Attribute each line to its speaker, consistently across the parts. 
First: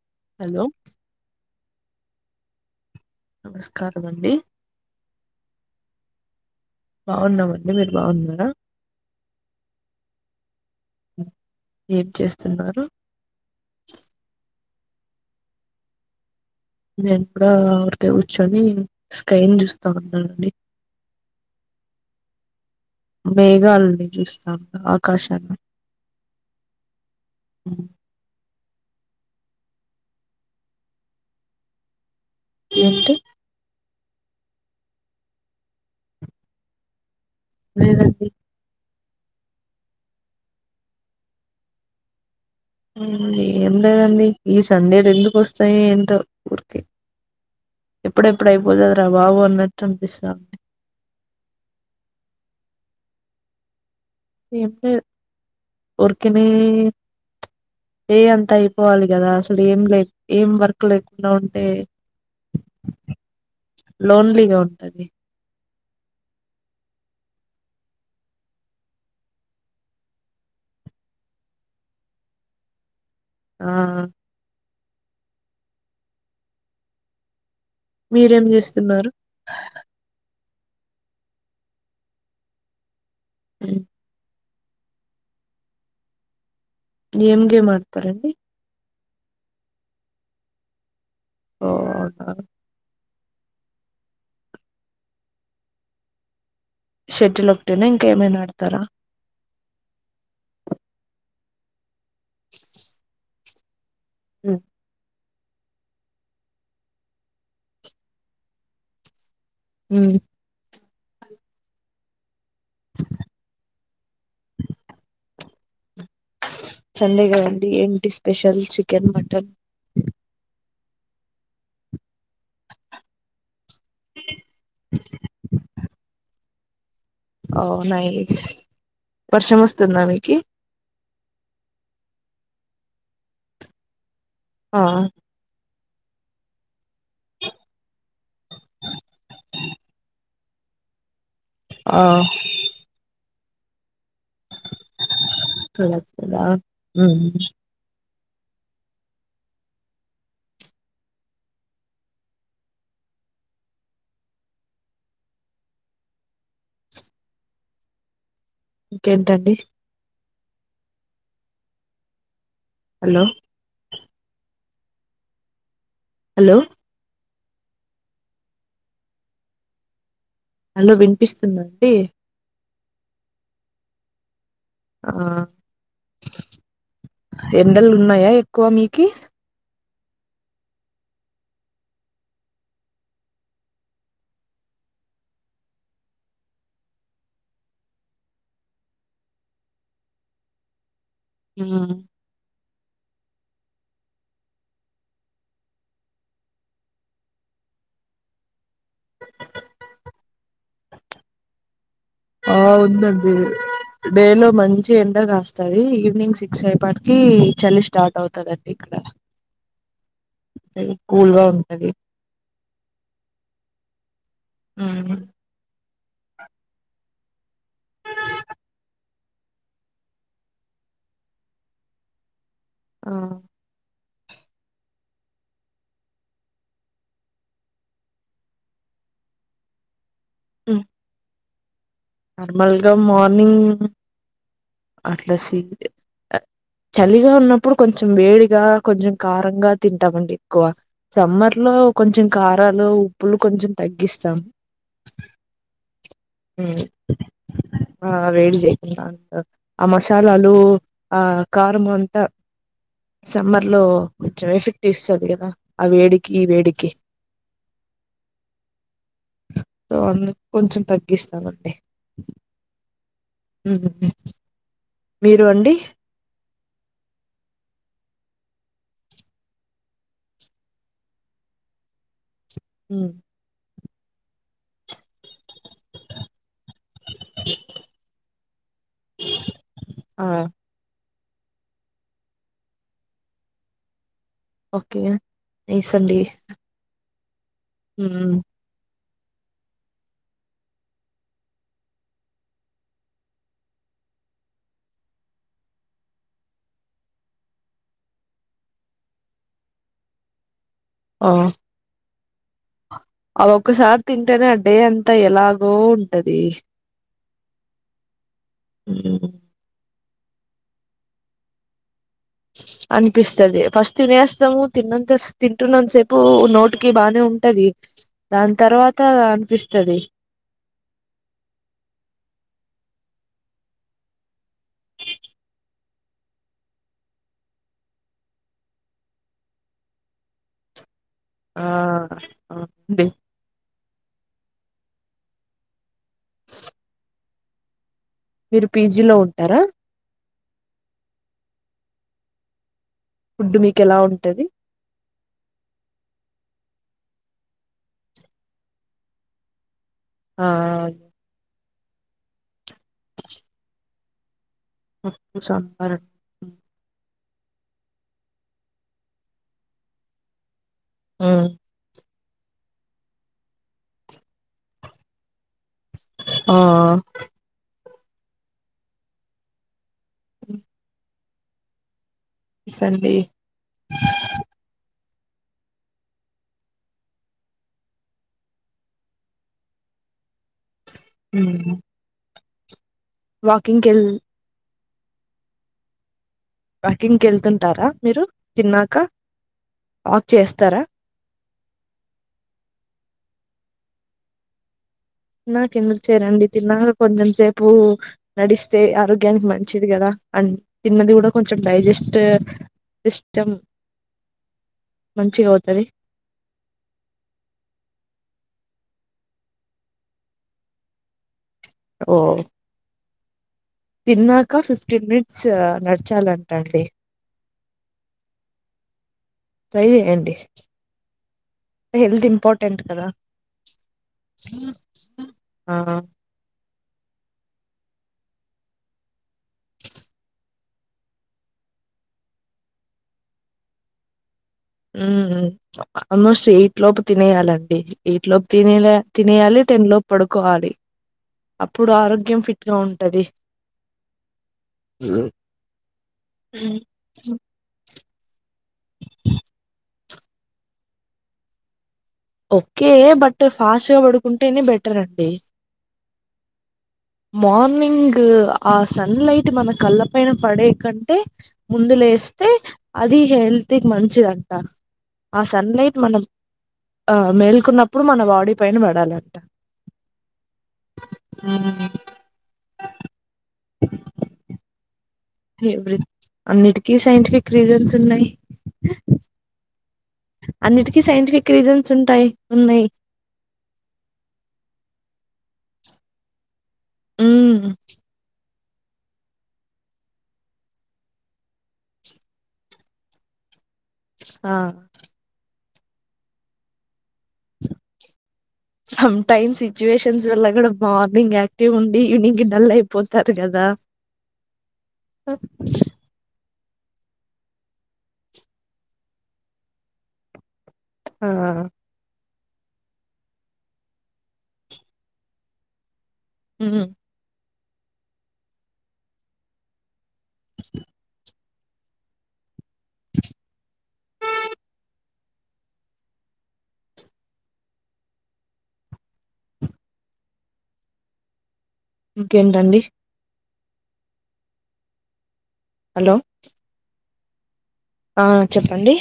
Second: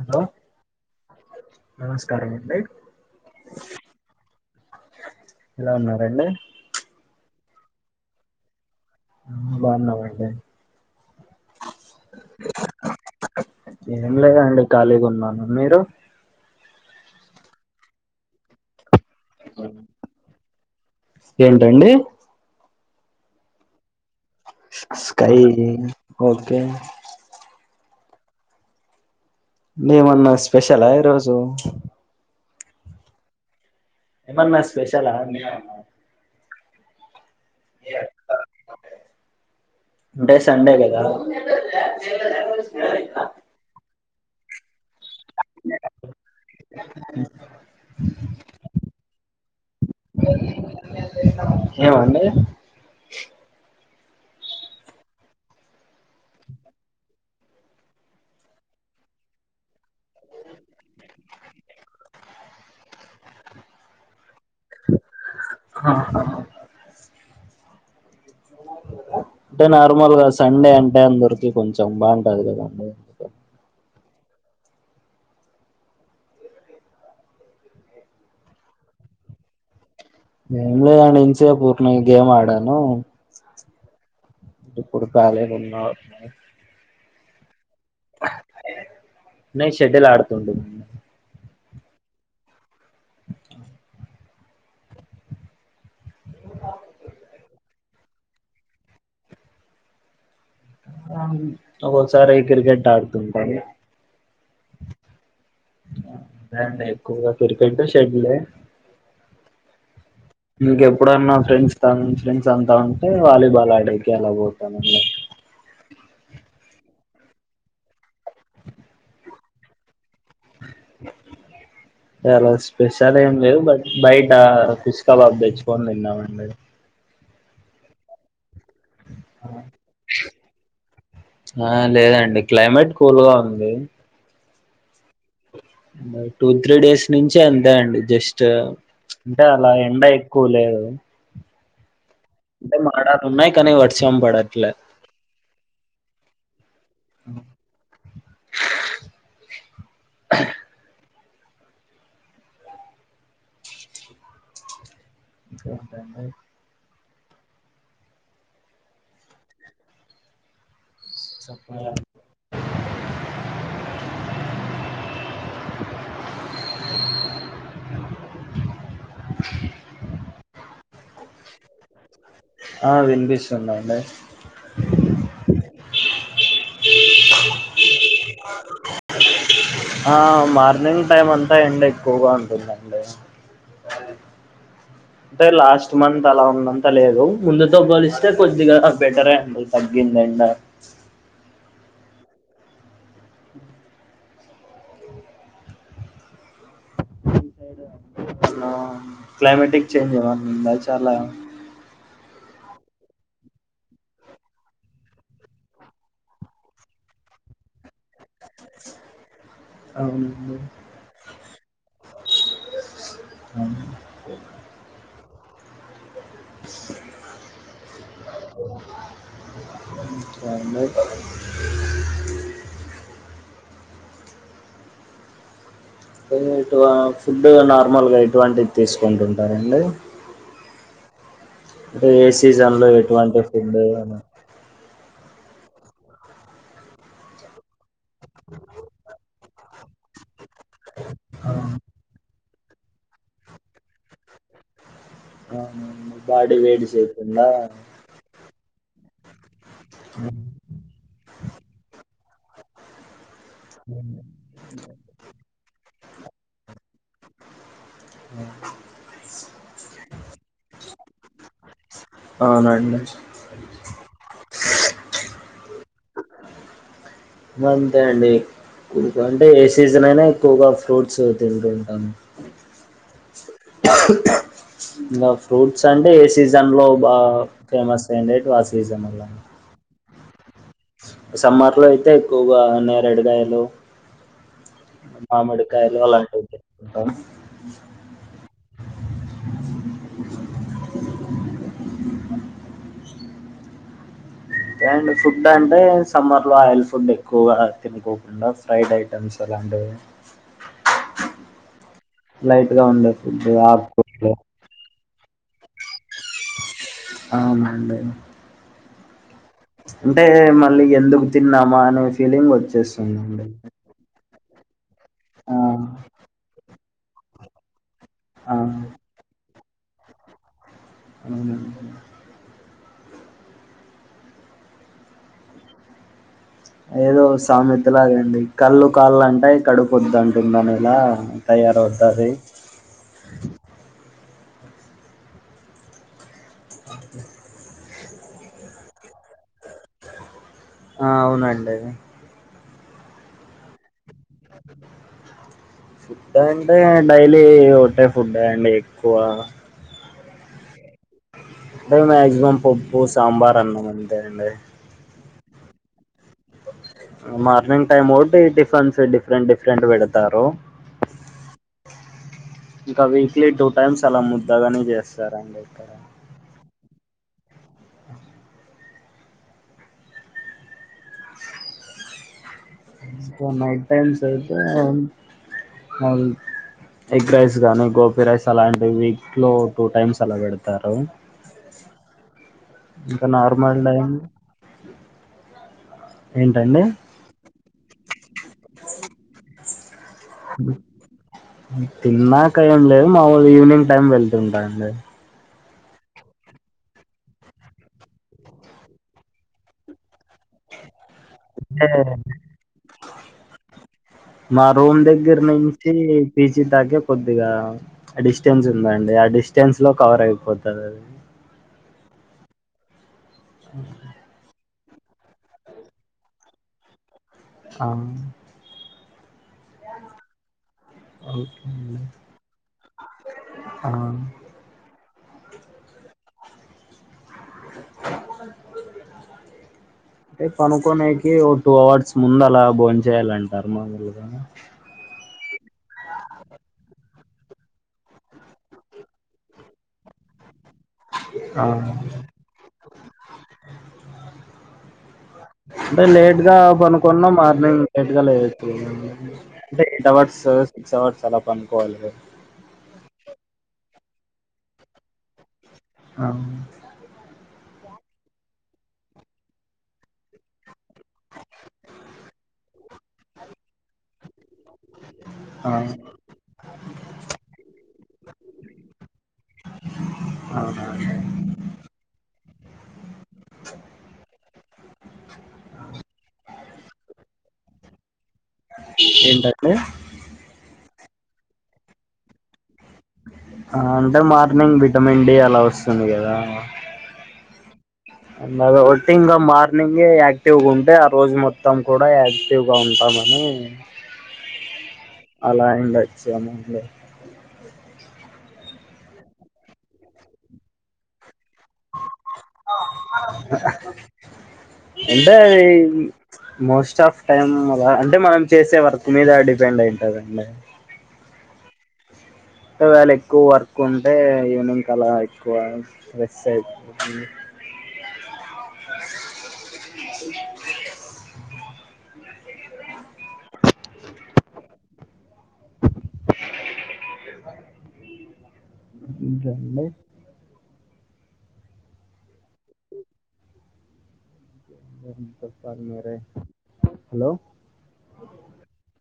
Speaker 1: Hello
Speaker 2: hello
Speaker 1: నమస్కారం అండి
Speaker 2: నమస్కారమండి
Speaker 1: ఎలా ఉన్నారండి
Speaker 2: బాగున్నామండి మీరు బాగున్నారా
Speaker 1: ఉమ్ బాగున్నామండి
Speaker 2: ఏం చేస్తున్నారు
Speaker 1: ఏం లేదండి ఖాళీగా ఉన్నాను మీరు
Speaker 2: నేను కూడా ఊరికే కూర్చొని స్కైని చూస్తా ఉన్నానండి
Speaker 1: ఏంటండి
Speaker 2: మేఘాలనీ చూస్తా ఉన్నా
Speaker 1: స్కై
Speaker 2: ఆకాశాన్ని
Speaker 1: ఓకే
Speaker 2: హ్మ్.
Speaker 1: ఏమన్నా స్పెషలా ఈరోజు
Speaker 2: ఎంటి
Speaker 1: ఏమన్నా స్పెషల మేఘాలు అన్నారు
Speaker 2: లేదండి
Speaker 1: అంటే సండే కదా
Speaker 2: ఉమ్ ఏం లేదండి ఈ సండేలు ఎందుకు వస్తాయి ఏంటో ఊరికి ఎప్పుడు ఎప్పుడు అయిపోతాద రా బాబు అన్నట్టు అనిపిస్తుంది
Speaker 1: ఏం అండి
Speaker 2: ఏం లేదు ఊరికనే డే అంతా అయిపోవాలి కదా అసలు ఏం లే ఏం వర్క్ లేకుండా ఉంటే లోన్లీగా ఉంటాది
Speaker 1: ఆ హా అంటే నార్మల్ గా సండే అంటే అందరికి కొంచెం బాగుంటాది కదండి
Speaker 2: ఆ ఆ మీరేం చేస్తున్నారు
Speaker 1: ఏం లేదండి ఇంత సేపు ఊరికినే గేమ్ ఆడాను
Speaker 2: ఆమ్
Speaker 1: ఇప్పుడు ఖాళీగా ఉన్నాను
Speaker 2: ఏం గేమ్ ఆడతారండి
Speaker 1: నేను శెట్టెల్ ఆడుతుండే
Speaker 2: ఓ ఆ షెట్టెల్ ఒకటెనా ఇంకా ఏమైనా ఆడతారా
Speaker 1: ఒక్కకసారి అయితే క్రికెట్ ఆడుతుంటాను
Speaker 2: ఆమ్
Speaker 1: [unintelligible] ఎక్కువగా క్రికెట్ షెట్లే
Speaker 2: ఉమ్
Speaker 1: ఇంకెప్పుడన్నా ఫ్రెండ్స్ ఫ్రెండ్స్ అంతా ఉంటే వాలీబాల్ ఆడేకి అలా పోతాను అండి
Speaker 2: సండేగండి ఏంటి స్పెషల్ చికెన్ మటన్
Speaker 1: అలా స్పెషల్ ఏం లేవు బట్ బయట ఫిష్ కబాబు తెచ్చుకొని తిన్నామండి
Speaker 2: ఓ నైస్ వర్షం వస్తుందా మీకి
Speaker 1: ఆ లేదండి క్లైమేట్ కూల్ గా ఉంది
Speaker 2: ఆ
Speaker 1: టూ త్రీ డేస్ నుంచే అంతే అండి జస్ట్ అంటే అలా ఎండ ఎక్కువ లేదు
Speaker 2: ఆ
Speaker 1: అంటే మాడటు ఉన్నాయి కానీ వర్షం పడట్లేదు
Speaker 2: కలెక్టర
Speaker 1: ఇంకేంటి దండి
Speaker 2: ఇంకేంటండి
Speaker 1: చెప్పర
Speaker 2: హలో హలో అలో వినిపిస్తుందండి
Speaker 1: ఆ వినిపిస్తుదండి
Speaker 2: ఆ ఎండలు ఉన్నాయా ఎక్కువ మీకి
Speaker 1: ఆ మార్నింగ్ టైమ్ అంతా ఎండ ఎక్కువగా ఉంటుందండి అంటే లాస్ట్ మంత్ అలా ఉన్నంత లేదు ముందుతో పొలిస్తే కొద్దిగా బెటరే అండి తగ్గింది ఎండ
Speaker 2: ఆ
Speaker 1: క్లైమేటిక్ చేంజ్ ఉంద చాలా
Speaker 2: ఆ ఉందండి డే లో మంచి ఎండ కాస్తది ఈవినింగ్ సిక్స్ అయిప్పటికి చలి స్టార్ట్ అవుతదాం
Speaker 1: అవునండి
Speaker 2: కూల్గా ఉంటది
Speaker 1: హ్మ్మ్
Speaker 2: హ్మ్మ్ [inaudible]
Speaker 1: హ్మ్మ్
Speaker 2: ఆ
Speaker 1: ఎటు ఫుడ్ నార్మల్గా ఎటువంటిది తీసుకుంటుంటారండి
Speaker 2: హు
Speaker 1: అంటే ఏ సీజన్ లో ఎటువంటి
Speaker 2: మార్నింగ్
Speaker 1: ఫుడ్
Speaker 2: అట్లా స చలిగా ఉన్నప్పుడు కొంచెం వేడిగా కొంచెం కారంగా తింటామండి ఎక్కువ సమ్మర్ లో కొంచెం కారాలు ఉప్పులు కొంచెం తగ్గిస్తాం
Speaker 1: ఆ బాడి
Speaker 2: ఉమ్,
Speaker 1: వేడి సేయకుండ
Speaker 2: ఆ వేడి సేయకుండా ఉంట ఆ మసాలాలు ఆ కారము అంతా సమ్మార్ లో కొంచెం ఎఫెక్ట్ ఇస్తది కదా ఆ వేడికి ఈ వేడికి
Speaker 1: అ
Speaker 2: సో అందుకు కొంచెం తగ్గిస్తామండి
Speaker 1: ఔనా అండి
Speaker 2: ఉహు మీరు అండి
Speaker 1: ఇగ అంతే అండి ఎక్కువగా అంటే ఏ సీజన్ అయినా ఎక్కువగా ఫ్రూట్స్ అవి తింటుంటాము
Speaker 2: ఉమ్మ్
Speaker 1: ఇంక ఫ్రూట్స్ అంటే ఏ సీజన్ లో బా ఫేమస్ అయిండేటివి ఆ సీజన్లో
Speaker 2: ఆ
Speaker 1: సమ్మార్లో అయితే ఎక్కువగా నేరేడుకయలు
Speaker 2: ఓకే నైస్
Speaker 1: మామిడికాయలు
Speaker 2: అండి
Speaker 1: అలాంటివి దొరుకుతాయి
Speaker 2: ఉమ్
Speaker 1: అండ్ ఫుడ్ అంటే సమ్మర్ లో ఆయిల్ ఫుడ్ ఎక్కువగా తినకోడదు ఫ్రైడ్ ఐటమ్స్ అలాంటివి
Speaker 2: ఆ
Speaker 1: లైట్ గా ఉండెవి
Speaker 2: అది ఒక్కసారి తింటేనే ఆ డే అంతా ఎలాగో ఉంటది
Speaker 1: అవునండి
Speaker 2: ఉమ్మ్
Speaker 1: అంటే మళ్ళీ ఎందుకు తిన్నామా అనే ఫీలింగ్ వచ్చేస్తుందండి
Speaker 2: అనిపిస్తది ఫస్ట్ తినేస్తాము తిన్నంత
Speaker 1: ఆ!
Speaker 2: తింటున్నంత సేపు నోటికి బానే ఉంటది దాని
Speaker 1: ఆ!
Speaker 2: తర్వాత అనిపిస్తది
Speaker 1: అవును అండి ఏదో సామెతలాగండి కళ్ళు కావాలంటయి కడుపొద్దు అంటుంది అనేల
Speaker 2: ఆ అవునండి మీరు పీజీలో ఉంటారా
Speaker 1: ఆ అవునండి
Speaker 2: ఫుడ్ మీకు ఎలా ఉంటది
Speaker 1: ఫుడ్ అంటే డైలీ ఒకటే ఫుడ్ అండి ఎక్కువ
Speaker 2: ఆ
Speaker 1: అంటే మాక్సిమం పప్పు సాంబార్ అన్నం అంతే అండి
Speaker 2: పప్పు సాంబార్
Speaker 1: మార్నింగ్ టైమ్ ఒకటి టిఫిన్స్ డిఫరెంట్ డిఫరెంట్ పెడతారు
Speaker 2: ఉమ్మ్
Speaker 1: ఇంక వీక్లీ టూ టైమ్స్ అలా ముద్దగాని చేస్తారండి
Speaker 2: ఆ అ సండే
Speaker 1: క నైట్ టైమ్స్ అయితే ఎగ్ రైస్ గానీ గోపి రైస్ అలాంటివి వీక్లో టూ టైమ్స్ అలా పెడతారు
Speaker 2: ఉమ్మ్
Speaker 1: ఇంక నోర్మల్ టైం ఏంటండి?
Speaker 2: వాకింగ్కి వెళ్తుంటారా మీరు తిన్నాక వాక్ చేస్తారా
Speaker 1: తిన్నాక ఏం లేదు మామూలు ఈవినింగ్ టైమ్ వెళ్తుంటానండి
Speaker 2: నాకు ఎందుకు చేయరండి తిన్నాక కొంచెం సేపు నడిస్తే ఆరోగ్యానికి మంచిది కదా అండ్ తిన్నది కూడా కొంచెం
Speaker 1: అంటే
Speaker 2: డైజెస్ట్ సిస్టమ్
Speaker 1: మా రూమ్ దగ్గర
Speaker 2: మంచిగా అవుతది
Speaker 1: నుంచి పీజీ దాకే కొద్దిగా ఆ డిస్టెన్స్ ఉందండి ఆ డిస్టెన్స్ లో కవర్ అయిపోతుంది అది
Speaker 2: ఓ
Speaker 1: అ
Speaker 2: తిన్నాక ఫిఫ్టీన్ మినిట్స్ నడిచాలంట అండి
Speaker 1: అవును
Speaker 2: ట్రై చేయండి
Speaker 1: ఓకే అండి.
Speaker 2: హెల్త్ ఇంపార్టెంట్ కదా
Speaker 1: ఆ!
Speaker 2: ఆ
Speaker 1: పనుకోనేకి ఓ టూ అవర్స్ ముందు అలా భోన్ చేయాలంటారు మామూలుగా
Speaker 2: మ్ మ్ ఆల్మోస్ట్ ఎయిట్ లోపు తినేయాలండి ఎయిట్ లోపు తినే తినేయాలి టెన్ లోపు పడుకోవాలి
Speaker 1: ఆ!
Speaker 2: అప్పుడు ఆరోగ్యం ఫిట్ గా ఉంటది
Speaker 1: అంటే లేట్ గా పనుకున్నా మార్నింగ్ లేట్ గా లేవచ్చు ఎయిట్ అవర్స్ సిక్స్ అవర్స్ అలా పనుకోవాలి
Speaker 2: ఓకే బట్ ఫాస్ట్ గా పడుకుంటేనే బెటర్ అండి
Speaker 1: అవును
Speaker 2: మార్నింగ్ ఆ సన్ లైట్ మన కళ్ళ పైన పడే కంటే ముందు లేస్తే అది హెల్త్ కి మంచిదంట ఆ సన్లైట్ మన ఆ మేల్కున్నప్పుడు మన బాడీ పైన పడాలంట
Speaker 1: అవునా అండి
Speaker 2: ఫవరెట్ అన్నిటికీ సైంటిఫిక్ రీజన్స్ ఉన్నాయి
Speaker 1: ఏంటండీ
Speaker 2: అన్నిటికీ సైంటిఫిక్ రీజన్స్ ఉంటాయి ఉన్నాయి
Speaker 1: ఆ అంటే మార్నింగ్ విటమిన్ డి అలా వస్తుంది కదా
Speaker 2: ఉ
Speaker 1: దాన్ని బట్టి ఇంక మార్నింగే యాక్టివ్ గా ఉంటే ఆ రోజు మొత్తం కూడా యాక్టివ్ గా ఉంటామని అ
Speaker 2: ఆ
Speaker 1: అలా అయింది [unintelligible]
Speaker 2: సమ్ టైమ్ సిచువేషన్స్ వల్ల కూడా మార్నింగ్ ఎక్ టివ్ ఉండి ఈవెనింగ్కి డల్ అయిపోతారు కదా
Speaker 1: ఇ మోస్ట్ ఆఫ్ టైమ్ రా అంటే మనం చేసే వర్క్ మీద డిపెండ్ అయ్యింటాదండి
Speaker 2: ఆ
Speaker 1: ఒక వేళ ఎక్కువ వర్క్ ఉంటే ఈవినింగ్ అలా ఎక్కువ వెక్స్
Speaker 2: ఉమ్
Speaker 1: అయిపోతుంది [inaudible] ఇంకా అండి
Speaker 2: ఇంకేంటండి
Speaker 1: చెప్పాలీ మీరే
Speaker 2: హలో
Speaker 1: హలో
Speaker 2: ఆ చెప్పండి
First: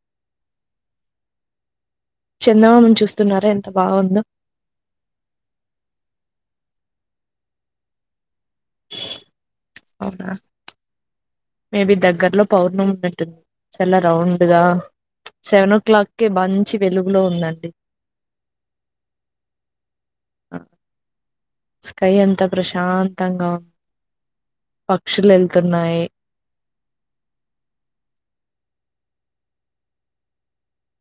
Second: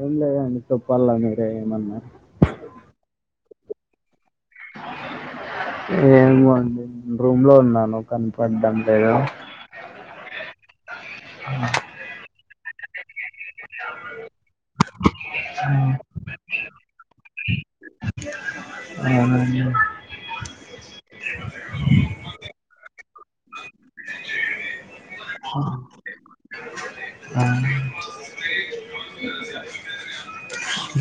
Speaker 1: ఏం లేదండి చెప్పాల్ల మీరే ఏమన్నా
Speaker 2: చందమామని చూస్తున్నారా ఎంత బావుందో
Speaker 1: ఏమొ అండి నెన్ రూమ్ లో ఉన్నాను కనపడ్డం లేదు
Speaker 2: అవునా
Speaker 1: ఆ
Speaker 2: మే బి దగ్గరలో పౌర్ణమి ఉన్నట్టుంది చాలా రౌండ్ గా సెవెన్ ఓ క్లాక్ కె బంచి వెలుగులో ఉందండి
Speaker 1: అవునా అండి
Speaker 2: స్కై అంత ప్రశాంతంగా ఉన్ పక్షులెళ్తున్నాయి
Speaker 1: ఆవునా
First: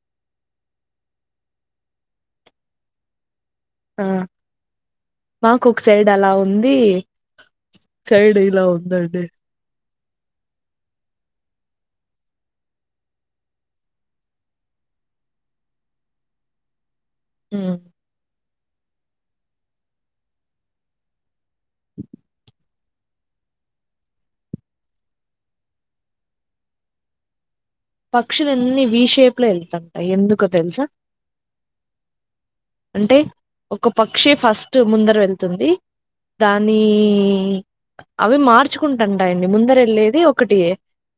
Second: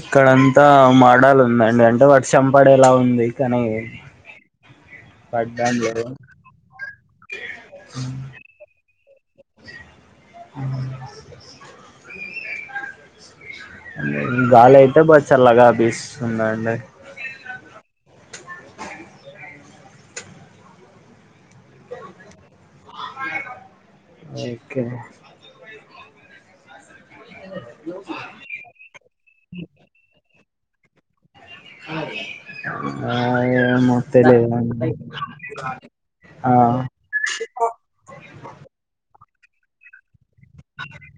Speaker 1: ఇక్కడంతా మడాలుందండి అంటే వర్షం పడేలా ఉంది కనీ
Speaker 2: ఆ మాకు ఒక
Speaker 1: లేదు
Speaker 2: సైడ్ అలా ఉంది సైడ్ ఇలా ఉందండి
Speaker 1: హ్మ్ [inaudible] ఏం లేదు గాలయితే బా చల్లగా బిస్తుందండి
Speaker 2: ఉమ్
Speaker 1: ఓకె అయింద రివ్యూ
Speaker 2: పక్షులన్ని వి షేప్ లో ఎళ్తుంటాయి ఎందుకో తెలుసా అంటే
Speaker 1: ఆ
Speaker 2: ఒక
Speaker 1: ఏమో
Speaker 2: పక్షి ఫస్ట్
Speaker 1: తెలియదండి
Speaker 2: ముందర వెళ్తుంది
Speaker 1: ఆ
Speaker 2: దాన్ని అవి మార్చుకుంటంటాయండి ముందరెళ్ళేది ఒక్ ఒకటియే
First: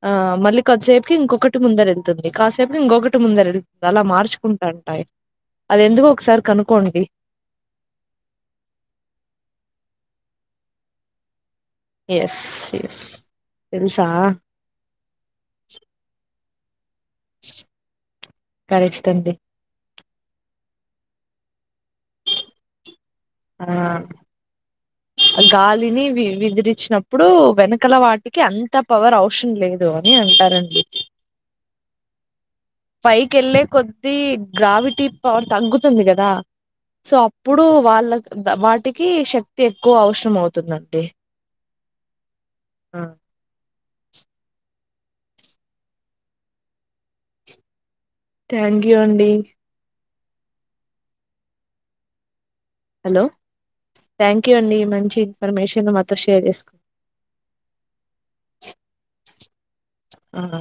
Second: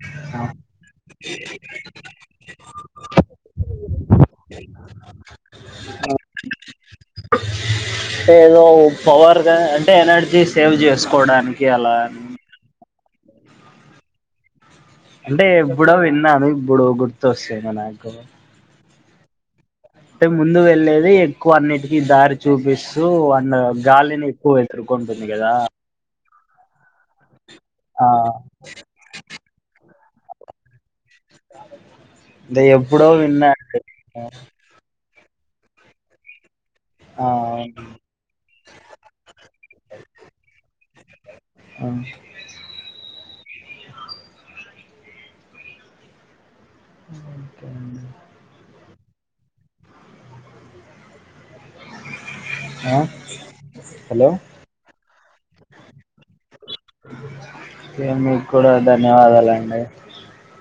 Speaker 2: ఆ మళ్ళీ కొద్దిసేపుకి ఇంకొకట్ టి ముందర ఎళ్తుంది కాసేపుకి ఇంకొకటి ముందర ఎళ్తుంది అలా మార్చుకుంటాంటాయి అది ఎందుకొ ఒకసారి కనుక్కోండి
Speaker 1: టే ఏదో పవర్గ అంటే ఎనర్జీ సేవ్ చేసుకోవడానికి అలా అని
Speaker 2: ఎస్ ఎస్ తెలుసా
Speaker 1: అంటే ఎప్పుడో విన్నాను ఇప్పుడు గుర్తొస్చింది నాకు
Speaker 2: కరెస్టన్డి
Speaker 1: టే ముందు వెళ్లేది ఎక్కువ అన్నిటికీ దారి చూపిస్తూ అండగ గాలిని ఎక్కువ వెత్రు
Speaker 2: ఆ గాలిని వి విదిరిచ్చినప్పుడు వెనకల
Speaker 1: ఆ
Speaker 2: వాటికి అం త పవర్ అవసరం లేదు అని అంటారండి
Speaker 1: దే ఎప్
Speaker 2: పైకెళ్ళే కొద్దీ గ్రావిటీ పవర్ తగ్గుతుంది గదా సో
Speaker 1: ఆ
Speaker 2: అప్పుడు వాళ్ళక్ ద వాటికి శక్తి ఎక్కువ అవసరం అవుతుందండి
Speaker 1: ఆ
Speaker 2: ఉమ్
Speaker 1: ఓకే అండి
Speaker 2: థ్యాంక్ యూ అండి
Speaker 1: ఆ!
Speaker 2: హలో
Speaker 1: హలో
Speaker 2: థ్యాంక్ యూ అండి మంచి ఇన్ఫర్మేషన్ మాతో షేర్ చేసుకు
Speaker 1: కే మీక్కుడ ధన్యవాదాలండి
Speaker 2: ఆ